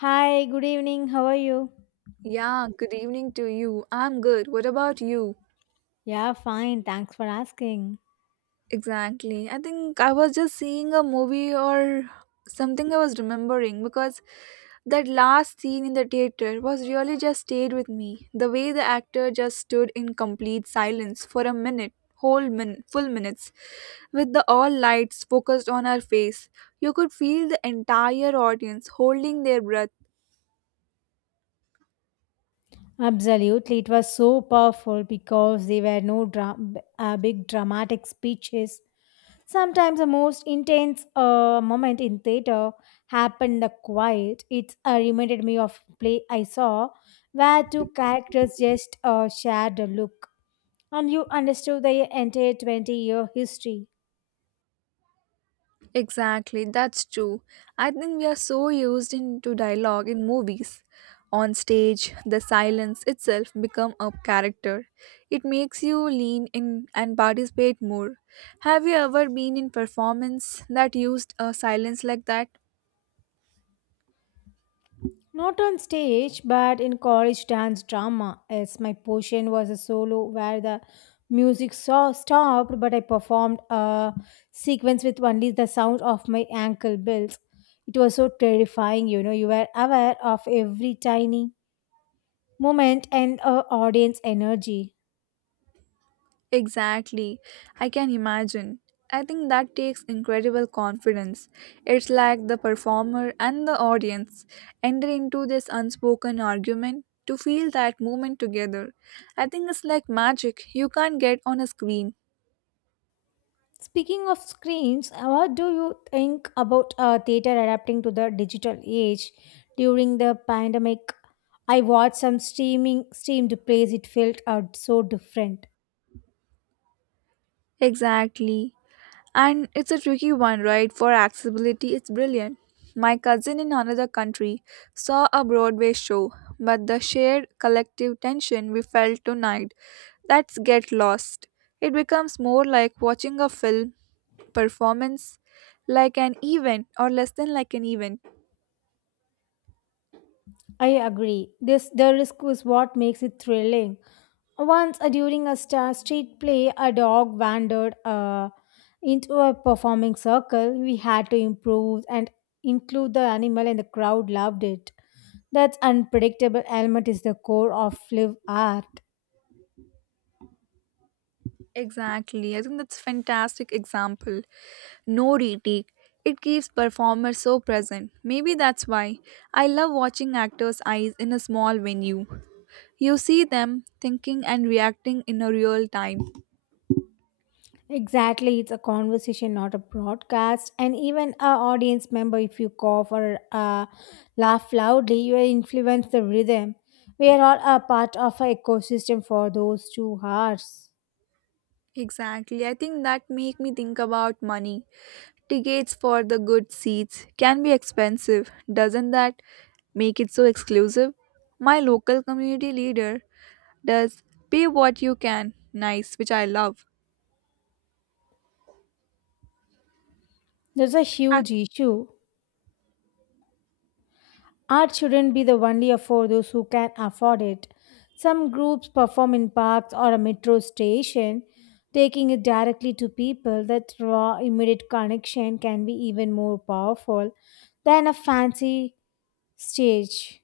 Hi, good evening. How are you? Yeah, good evening to you. I'm good. What about you? Yeah, fine. Thanks for asking. Exactly. I think I was just seeing a movie or something I was remembering because that last scene in the theater was really just stayed with me. The way the actor just stood in complete silence for a minute, whole min full minutes, with the all lights focused on her face. You could feel the entire audience holding their breath. Absolutely. It was so powerful because there were no big dramatic speeches. Sometimes the most intense moment in theater happened the quiet. It reminded me of play I saw where two characters just shared a look and you understood the entire 20-year history. Exactly, that's true. I think we are so used into dialogue in movies. On stage, the silence itself become a character. It makes you lean in and participate more. Have you ever been in performance that used a silence like that? Not on stage, but in college dance drama, as my portion was a solo where the music so stopped, but I performed a sequence with only the sound of my ankle bells. It was so terrifying, you know, you were aware of every tiny moment and audience energy. Exactly. I can imagine. I think that takes incredible confidence. It's like the performer and the audience enter into this unspoken argument to feel that moment together. I think it's like magic you can't get on a screen. Speaking of screens, what do you think about theater adapting to the digital age? During the pandemic, I watched some streaming streamed plays. It felt out so different. Exactly. And it's a tricky one, right? For accessibility, it's brilliant. My cousin in another country saw a Broadway show, but the shared collective tension we felt tonight, that's get lost. It becomes more like watching a film performance, like an event, or less than like an event. I agree. This the risk is what makes it thrilling. Once during a star street play, a dog wandered into a performing circle. We had to improve and include the animal, and the crowd loved it. That's unpredictable element is the core of live art. Exactly. I think that's fantastic example no retake. It keeps performers so present. Maybe that's why I love watching actors' eyes in a small venue. You see them thinking and reacting in a real time. Exactly, it's a conversation, not a broadcast. And even a audience member, if you cough or laugh loudly, you influence the rhythm. We are all a part of an ecosystem for those two hearts. Exactly. I think that make me think about money. Tickets for the good seats can be expensive. Doesn't that make it so exclusive? My local community leader does pay what you can. Nice, which I love. There's a huge issue. Art shouldn't be the only for those who can afford it. Some groups perform in parks or a metro station, taking it directly to people. That raw, immediate connection can be even more powerful than a fancy stage.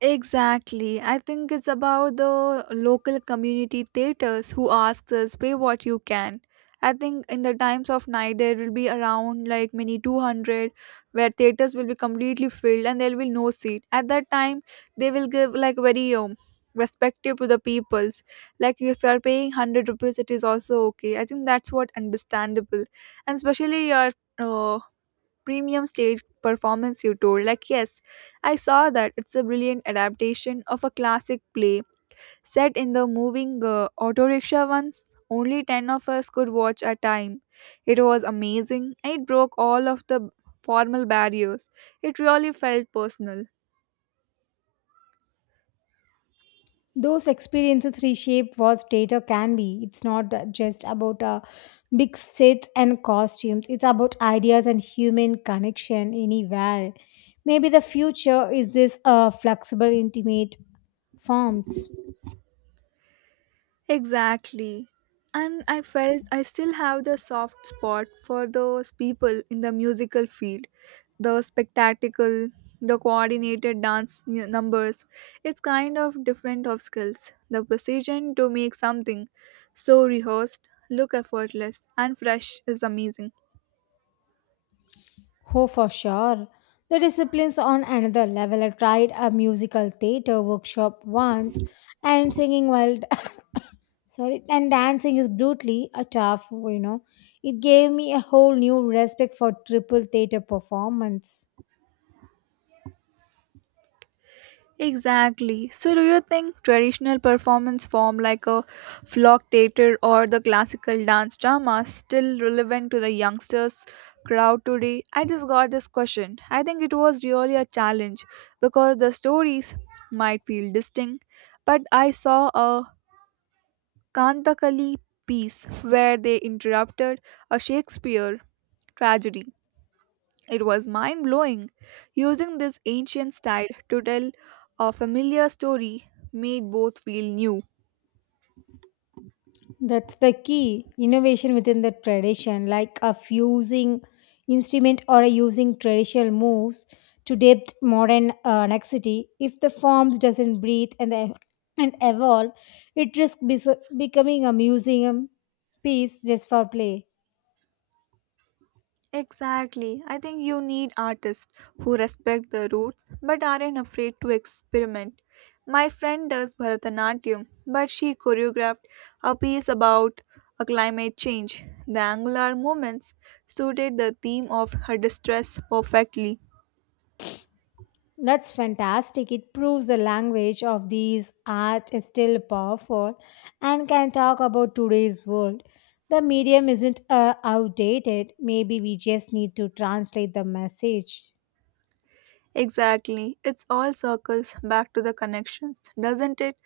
Exactly. I think it's about the local community theaters who asks us pay what you can. I think in the times of night there will be around like many 200 where theaters will be completely filled and there will be no seat. At that time they will give like very respective to the peoples. Like if you are paying 100 rupees it is also okay. I think that's what understandable. And especially your uh, premium stage performance you told like yes, I saw that. It's a brilliant adaptation of a classic play set in the moving auto rickshaw. Once only 10 of us could watch at a time. It was amazing. It broke all of the formal barriers. It really felt personal. Those experiences reshape what theatre can be. It's not just about big sets and costumes, it's about ideas and human connection anywhere. Maybe the future is this flexible, intimate forms. Exactly. And I felt I still have the soft spot for those people in the musical field. The spectacle, the coordinated numbers. It's kind of different of skills. The precision to make something so rehearsed, look effortless, and fresh is amazing. Oh, for sure. The discipline's on another level. I tried a musical theatre workshop once and dancing is brutally a tough, you know. It gave me a whole new respect for triple theater performance. Exactly. So, do you think traditional performance form like a flock theater or the classical dance drama still relevant to the youngsters crowd today? I just got this question. I think it was really a challenge because the stories might feel distinct, but I saw a Kantakali piece where they interrupted a Shakespeare tragedy. It was mind blowing. Using this ancient style to tell a familiar story made both feel new. That's the key innovation within the tradition, like a fusing instrument or a using traditional moves to depict modern necessity. If the forms doesn't breathe and evolve, it risks becoming a museum piece just for play. Exactly. I think you need artists who respect the roots but aren't afraid to experiment. My friend does Bharatanatyam, but she choreographed a piece about a climate change. The angular movements suited the theme of her distress perfectly. That's fantastic. It proves the language of these art is still powerful and can talk about today's world. The medium isn't outdated. Maybe we just need to translate the message. Exactly. It's all circles back to the connections, doesn't it?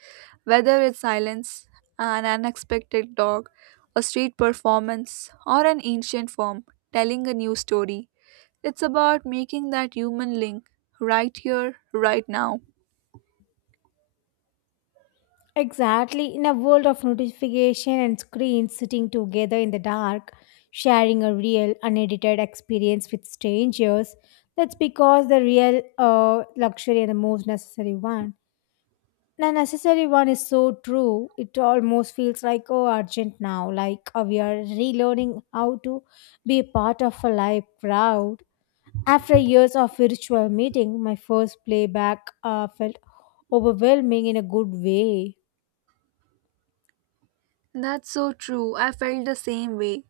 Whether it's silence, an unexpected dog, a street performance, or an ancient form telling a new story. It's about making that human link right here, right now. Exactly. In a world of notification and screens sitting together in the dark, sharing a real, unedited experience with strangers, that's because the real luxury and the most necessary one. The necessary one is so true. It almost feels like oh urgent now, like we are relearning how to be a part of a live crowd. After years of virtual meeting, my first playback felt overwhelming in a good way. That's so true. I felt the same way.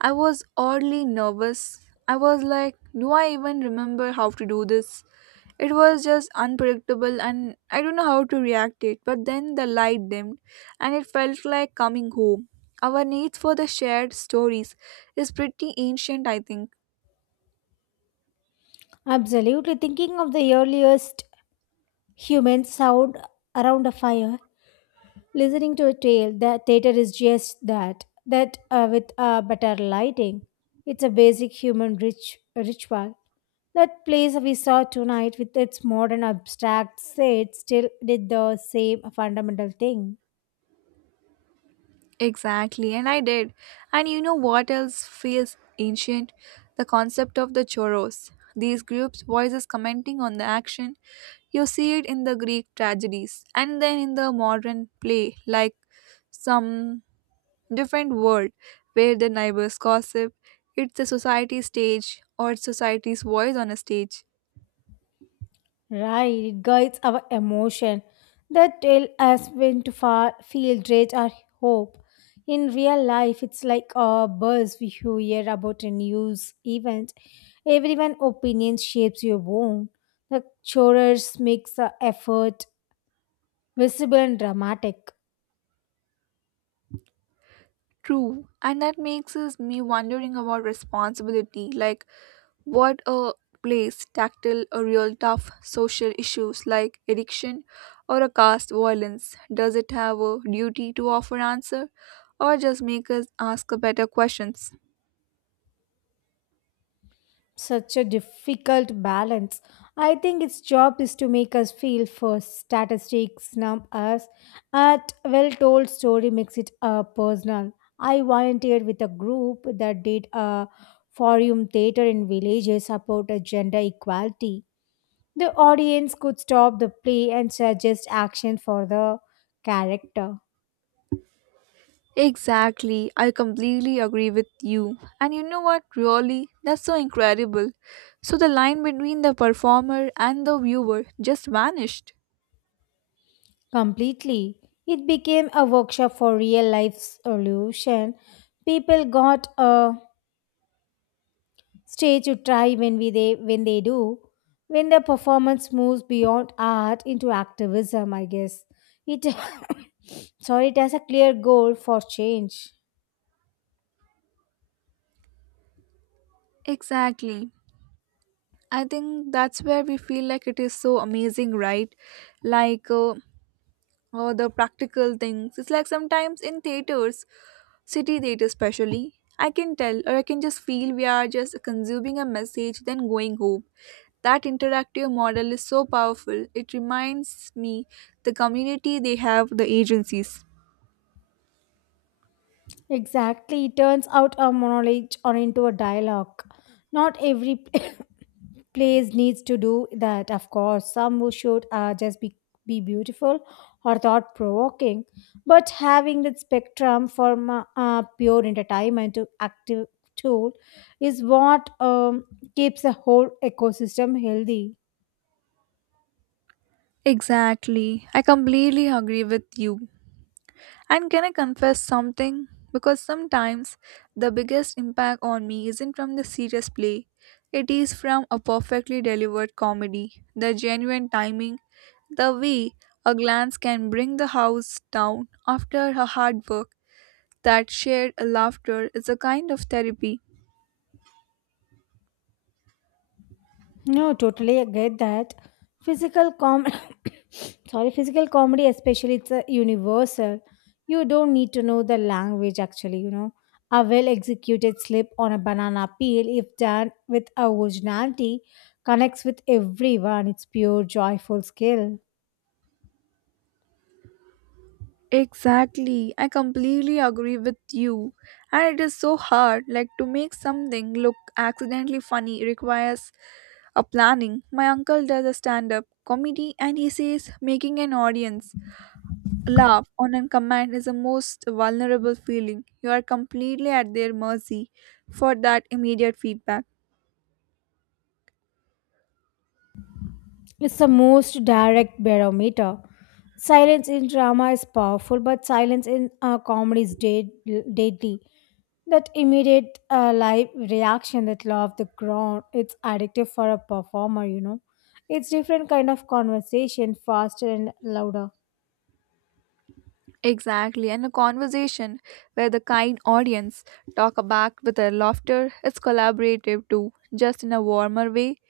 I was oddly nervous. I was like, do I even remember how to do this? It was just unpredictable and I don't know how to react it. But then the light dimmed and it felt like coming home. Our need for the shared stories is pretty ancient, I think. Absolutely, thinking of the earliest human sound around a fire listening to a tale, the theater is just that, that with better lighting. It's a basic ritual. That place we saw tonight with its modern abstract set still did the same fundamental thing. Exactly, and I did. And you know what else feels ancient? The concept of the choros. These groups' voices commenting on the action. You see it in the Greek tragedies and then in the modern play, like some different world where the neighbors gossip. It's a society stage or society's voice on a stage. Right, it guides our emotion that tell us when to feel rage or hope. In real life, it's like a buzz we hear about a news event. Everyone's opinion shapes your own. The chorus makes the effort visible and dramatic. True, and that makes us me wondering about responsibility. Like, what a place tackle a real tough social issues like addiction or a caste violence. Does it have a duty to offer answer or just make us ask better questions? Such a difficult balance. I think its job is to make us feel first. Statistics numb us, at well told story makes it personal. I volunteered with a group that did a forum theater in villages about gender equality. The audience could stop the play and suggest action for the character Exactly. I completely agree with you. And you know what? Really, that's so incredible. So the line between the performer and the viewer just vanished. completely. It became a workshop for real life solution people got a. Stage you try when they do, when the performance moves beyond art into activism, I guess. It sorry, it has a clear goal for change. Exactly. I think that's where we feel like it is so amazing, right? Like uh, or the practical things. It's like sometimes in theaters, city theater especially, I can tell or I can just feel we are just consuming a message then going home. That interactive model is so powerful. It reminds me the community they have, the agencies. Exactly. It turns out a monologue or into a dialogue. Not every place needs to do that, of course. Some who should be beautiful or thought provoking. But having that spectrum for pure entertainment to active tool is what keeps the whole ecosystem healthy. Exactly. I completely agree with you. And can I confess something? Because sometimes the biggest impact on me isn't from the serious play, it is from a perfectly delivered comedy, the genuine timing, the way a glance can bring the house down after her hard work. That shared laughter is a kind of therapy. No, totally I get that. Physical com sorry, Physical comedy especially it's a universal. You don't need to know the language actually, you know. A well executed slip on a banana peel, if done with originality, connects with everyone. It's pure joyful skill. Exactly. I completely agree with you. And it is so hard like to make something look accidentally funny requires a planning. My uncle does a stand-up comedy and he says making an audience laugh on a command is the most vulnerable feeling. You are completely at their mercy for that immediate feedback. It's the most direct barometer. Silence in drama is powerful, but silence in comedy is deadly. That immediate live reaction, that law of the ground, it's addictive for a performer, you know. It's different kind of conversation, faster and louder. Exactly. And a conversation where the kind audience talk back with their laughter is collaborative too, just in a warmer way.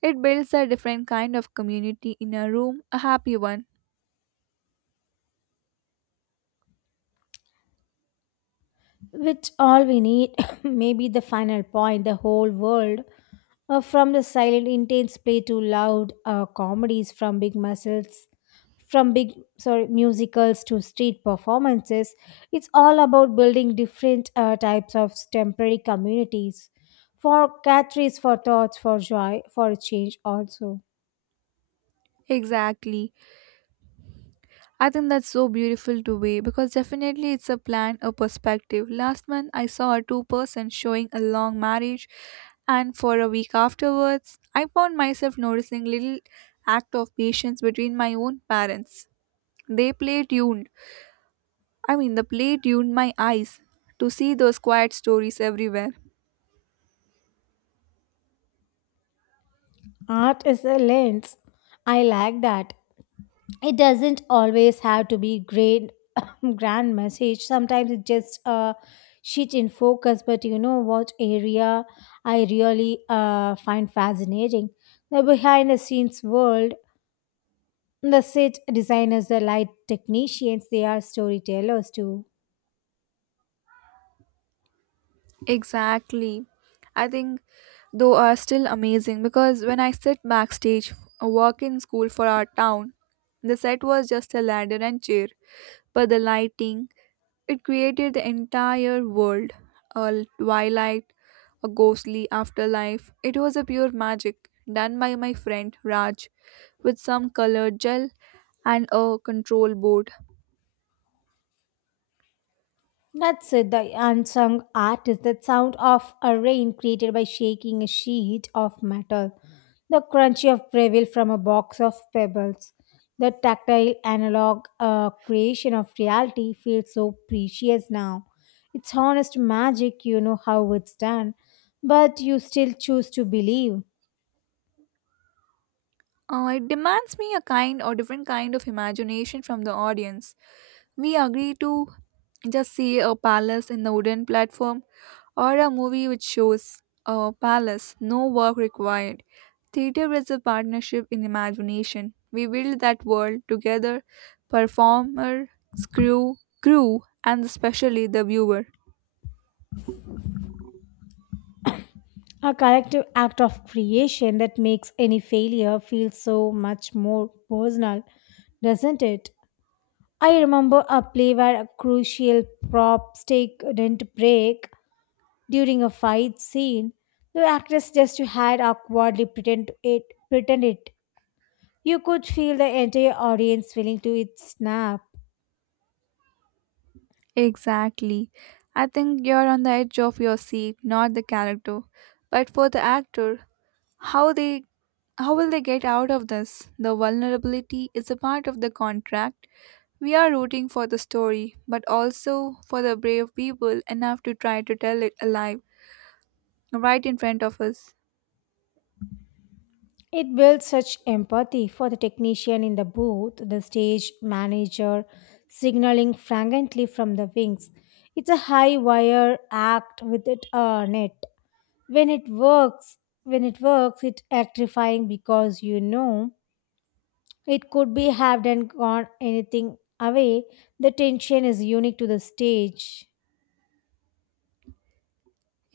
It builds a different kind of community in a room, a happy one. Which all we need may be the final point, the whole world. From the silent, intense play to loud comedies, from big sorry musicals to street performances, it's all about building different types of temporary communities for catries, for thoughts, for joy, for change. Also, Exactly. I think that's so beautiful to weigh because definitely it's a plan, a perspective. Last month I saw a two-person showing a long marriage, and for a week afterwards, I found myself noticing little act of patience between my own parents. They play tuned. I mean, the play tuned my eyes to see those quiet stories everywhere. art is a lens. I like that. It doesn't always have to be great grand message, sometimes it's just a sheet in focus. But you know what area I really find fascinating, the behind the scenes world, the set designers, the light technicians, they are storytellers too. Exactly. I think though are still amazing because when I sit backstage or work in school for our town, the set was just a ladder and chair, but the lighting, it created the entire world, a twilight, a ghostly afterlife. It was a pure magic done by my friend Raj with some colored gel and a control board. That's it, the unsung artist, that sound of a rain created by shaking a sheet of metal, the crunchy of gravel from a box of pebbles, the tactile analog creation of reality feels so precious now. It's honest magic, you know how it's done, but you still choose to believe. It demands me a kind or different kind of imagination from the audience. We agree to just see a palace in the wooden platform or a movie which shows a palace, no work required. Theater is a partnership in imagination. We build that world together, performer, crew, crew, and especially the viewer. A collective act of creation that makes any failure feel so much more personal, doesn't it? I remember a play where a crucial prop stake didn't break during a fight scene. The actress just had awkwardly pretend it. You could feel the entire audience feeling to it snap. Exactly. I think you're on the edge of your seat, not the character. But for the actor, how they how will they get out of this? The vulnerability is a part of the contract. We are rooting for the story, but also for the brave people enough to try to tell it alive, right in front of us. It built such empathy for the technician in the booth, the stage manager signaling fragrantly from the wings. It's a high wire act with it a net. When it works, when it works, it's electrifying because you know it could be halved and gone anything away. The tension is unique to the stage.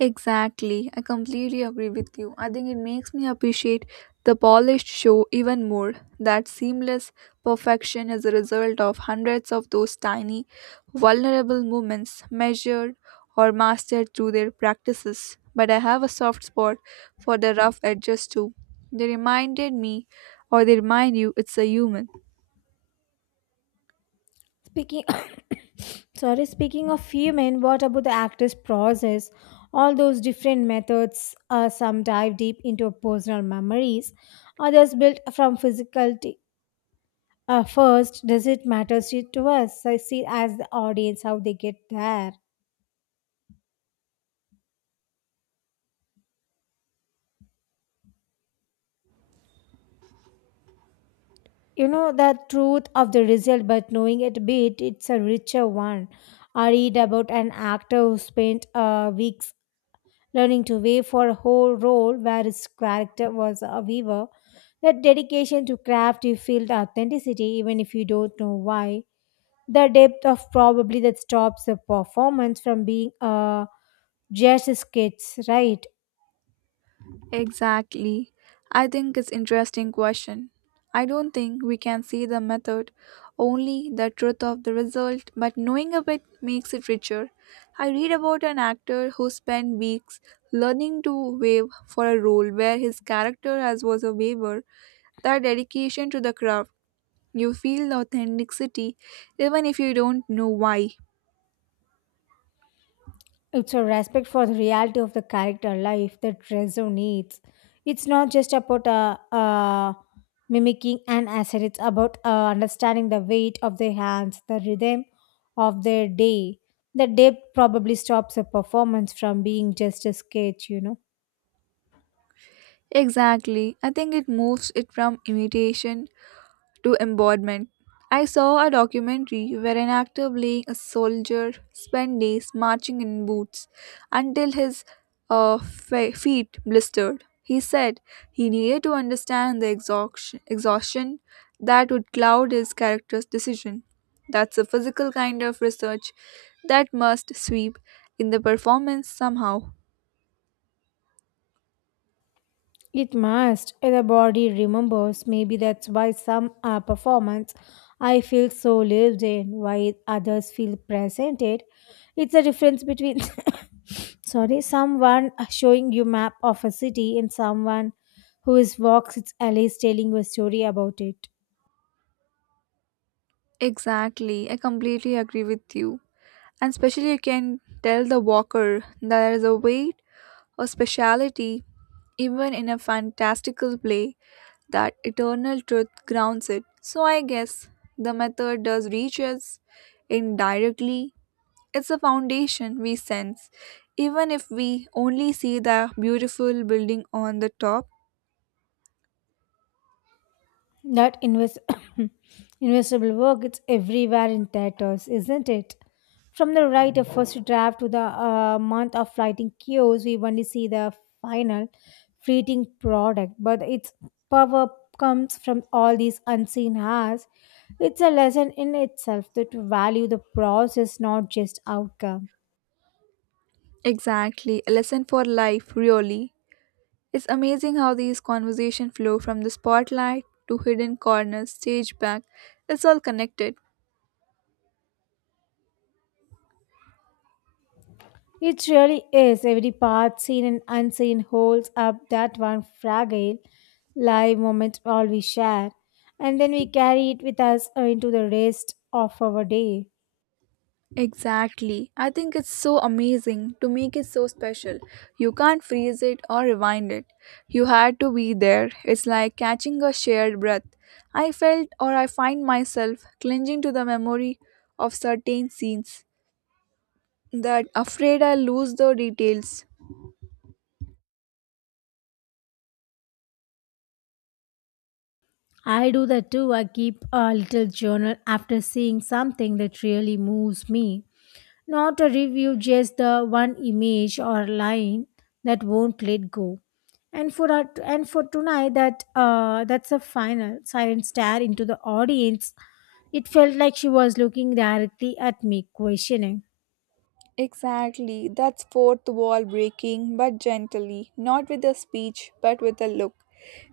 Exactly, I completely agree with you. I think it makes me appreciate the polished show even more. That seamless perfection is a result of hundreds of those tiny, vulnerable moments measured or mastered through their practices. But I have a soft spot for the rough edges too. They reminded me, or they remind you, it's a human. Speaking sorry, Speaking of human, what about the actor's process? All those different methods, some dive deep into personal memories, others built from first. Does it matter to us? I see as the audience how they get there. You know the truth of the result, but knowing it beat it's a richer one. I read about an actor who spent weeks learning to wave for a whole role where his character was a weaver. That dedication to craft, you feel the authenticity even if you don't know why. The depth of probably that stops the performance from being just skits, right. Exactly. I think it's interesting question. I don't think we can see the method, only the truth of the result, but knowing a bit makes it richer. I read about an actor who spent weeks learning to wave for a role where his character as was a waver. That dedication to the craft, you feel the authenticity even if you don't know why. It's a respect for the reality of the character life that Rezo needs. It's not just about mimicking an asset, it's about understanding the weight of their hands, the rhythm of their day. The depth probably stops a performance from being just a sketch, you know. Exactly. I think it moves it from imitation to embodiment. I saw a documentary where an actor playing a soldier spent days marching in boots until his feet blistered. He said he needed to understand the exhaustion that would cloud his character's decision. That's a physical kind of research that must sweep in the performance somehow. It must. The body remembers. Maybe that's why some performance I feel so lived in, while others feel presented. It's a difference between sorry, someone showing you map of a city and someone who is walks its alleys telling you a story about it. Exactly, I completely agree with you. And especially, you can tell the walker there is a way or speciality, even in a fantastical play, that eternal truth grounds it. So I guess the method does reach us indirectly. It's a foundation we sense, even if we only see the beautiful building on the top. That invest- investable work, it's everywhere in theaters, isn't it? From the right of first draft to the month of lighting cues, we only see the final fleeting product, but its power comes from all these unseen hours. It's a lesson in itself that to value the process, not just outcome. Exactly, a lesson for life, really. It's amazing how these conversations flow from the spotlight to hidden corners, stage back. It's all connected. It really is. Every part, seen and unseen, holds up that one fragile, live moment all we share, and then we carry it with us into the rest of our day. Exactly. I think it's so amazing to make it so special. You can't freeze it or rewind it. You had to be there. It's like catching a shared breath. I felt, or I find myself clinging to the memory of certain scenes that afraid I'll lose the details. I do that too. I keep a little journal after seeing something that really moves me. Not a review, just the one image or line that won't let go. And for tonight, that's a final silent stare into the audience. It felt like she was looking directly at me, questioning. Exactly, that's fourth wall breaking, but gently, not with a speech, but with a look.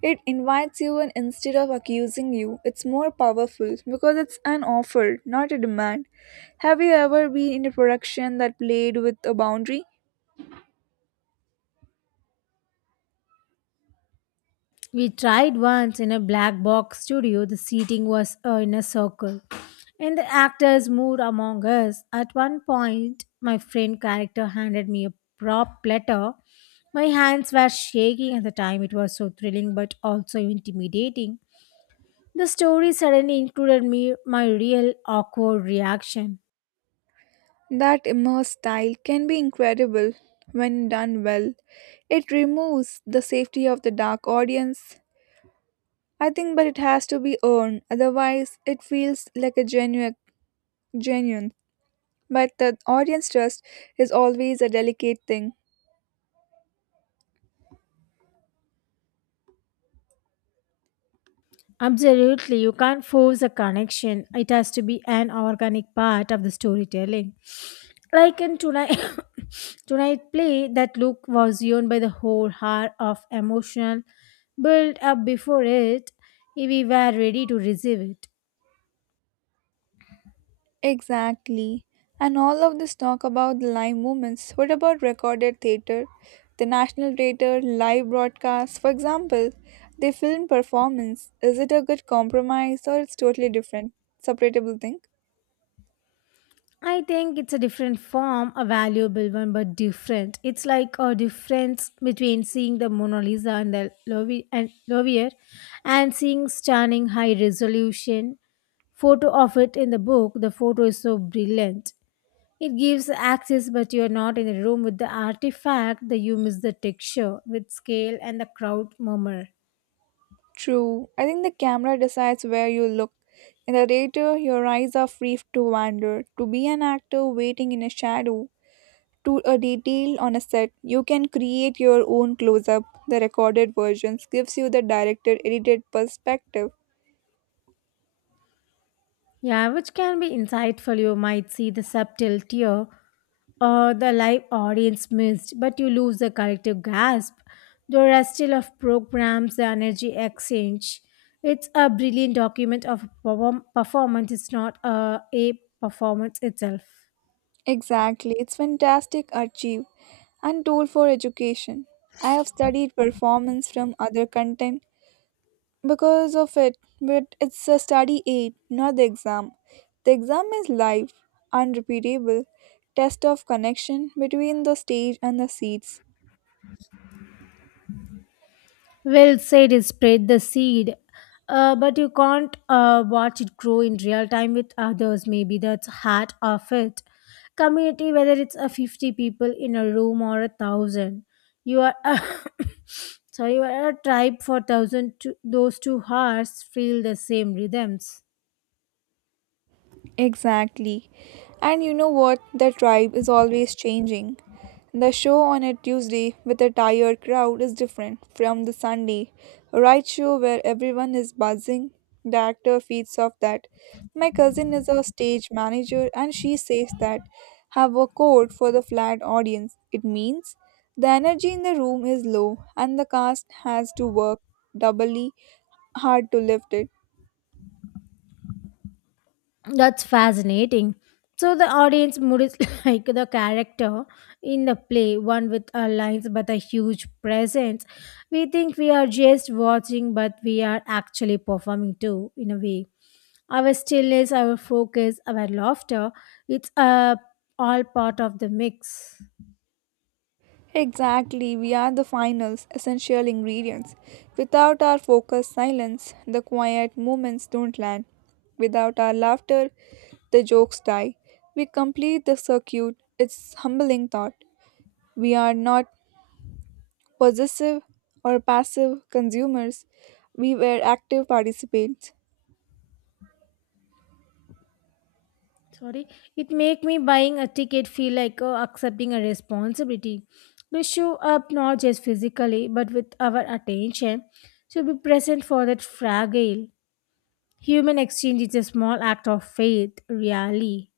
It invites you, and instead of accusing you, it's more powerful because it's an offer, not a demand. Have you ever been in a production that played with a boundary? We tried once in a black box studio. The seating was in a circle, and the actors moved among us. At one point, my friend character handed me a prop letter. My hands were shaking at the time. It was so thrilling but also intimidating. The story suddenly included me my real awkward reaction. That immerse style can be incredible when done well. It removes the safety of the dark audience. I think but it has to be earned, otherwise it feels like a genuine. But the audience trust is always a delicate thing. Absolutely, you can't force a connection. It has to be an organic part of the storytelling. Like in tonight, tonight play, that look was owned by the whole heart of emotional build up before it. We were ready to receive it. Exactly. And all of this talk about the live moments. What about recorded theatre? The National Theatre, live broadcasts, for example, they film performance. Is it a good compromise or it's totally different? Separatable thing? I think it's a different form, a valuable one, but different. It's like a difference between seeing the Mona Lisa and the Lovi- and Louvre and seeing stunning high resolution photo of it in the book. The photo is so brilliant. It gives access, but you're not in the room with the artifact, that you miss the texture with scale and the crowd murmur. True. I think the camera decides where you look. In the theatre, your eyes are free to wander, to be an actor waiting in a shadow to a detail on a set. You can create your own close up. The recorded versions gives you the director edited perspective. Yeah, which can be insightful. You might see the subtle tear or the live audience missed, but you lose the collective grasp. The rustle of programs, the energy exchange. It's a brilliant document of performance. It's not a performance itself. Exactly, it's fantastic archive and tool for education. I have studied performance from other content because of it, but it's a study aid, not the exam. The exam is live, unrepeatable test of connection between the stage and the seats. Well said, is spread the seed. But you can't watch it grow in real time with others. Maybe that's heart of it. Community, whether it's a 50 people in a room or a thousand, you are a sorry, you are a tribe for thousand. To, those two hearts feel the same rhythms. Exactly. And you know what? The tribe is always changing. The show on a Tuesday with a tired crowd is different from the Sunday right show where everyone is buzzing. The actor feeds off that. My cousin is a stage manager, and she says that have a code for the flat audience. It means the energy in the room is low and the cast has to work doubly hard to lift it. That's fascinating. So the audience mood is like the character in the play, one with a lines but a huge presence. We think we are just watching, but we are actually performing too, in a way. Our stillness, our focus, our laughter, it's all part of the mix. Exactly, we are the finals, essential ingredients. Without our focused silence, the quiet moments don't land. Without our laughter, the jokes die. We complete the circuit. It's humbling thought. We are not possessive or passive consumers. We were active participants. Sorry, it make me buying a ticket feel like accepting a responsibility to show up not just physically but with our attention to be present for that fragile human exchange is a small act of faith, really.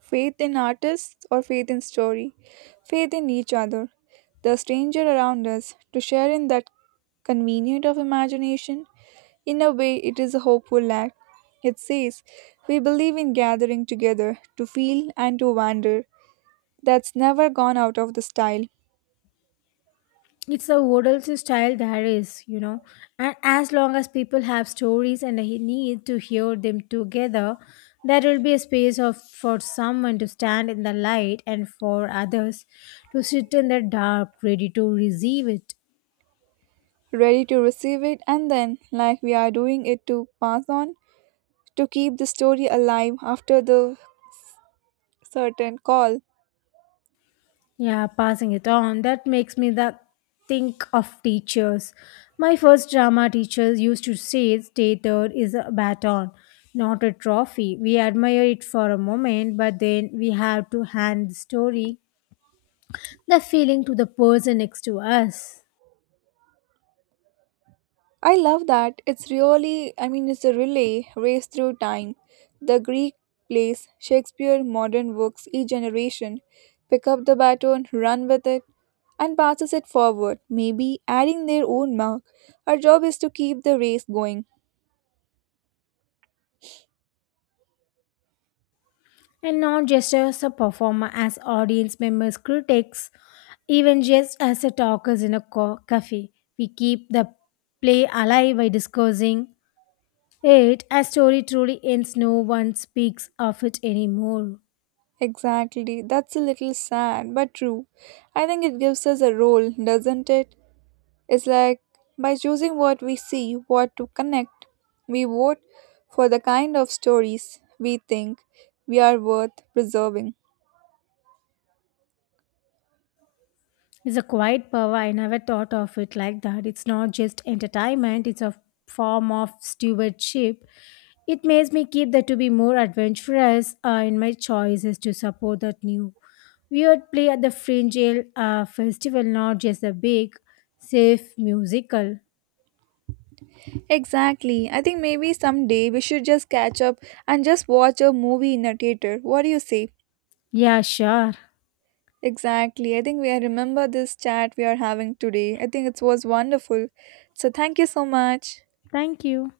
Faith in artists or faith in story. Faith in each other. The stranger around us to share in that convenient of imagination. In a way, it is a hopeful act. It says, we believe in gathering together to feel and to wander. That's never gone out of the style. It's a odals style there is, you know, and as long as people have stories and a need to hear them together, there will be a space of for someone to stand in the light and for others to sit in the dark ready to receive it. Ready to receive it, and then, like we are doing it, to pass on, to keep the story alive after the certain call. Yeah, passing it on, that makes me that think of teachers. My first drama teacher used to say theater is a baton, not a trophy. We admire it for a moment but then we have to hand the story, the feeling to the person next to us. I love that. It's really, I mean, it's a relay race through time. The Greek plays, Shakespeare, modern works, each generation pick up the baton, run with it, and passes it forward, maybe adding their own mark. Our job is to keep the race going. And not just as a performer, as audience members, critics, even just as a talkers in a cafe, we keep the play alive by discussing it. A story truly ends no one speaks of it anymore. Exactly. That's a little sad, but true. I think it gives us a role, doesn't it? It's like by choosing what we see, what to connect, we vote for the kind of stories we think we are worth preserving. It's a quiet power. I never thought of it like that. It's not just entertainment, it's a form of stewardship. It makes me keep that to be more adventurous in my choices to support that new weird play at the Fringe Ale, festival, not just the big, safe musical. Exactly. I think maybe someday we should just catch up and just watch a movie in a theater. What do you say? Yeah, sure. Exactly. I think we I remember this chat we are having today. I think it was wonderful. So thank you so much. Thank you.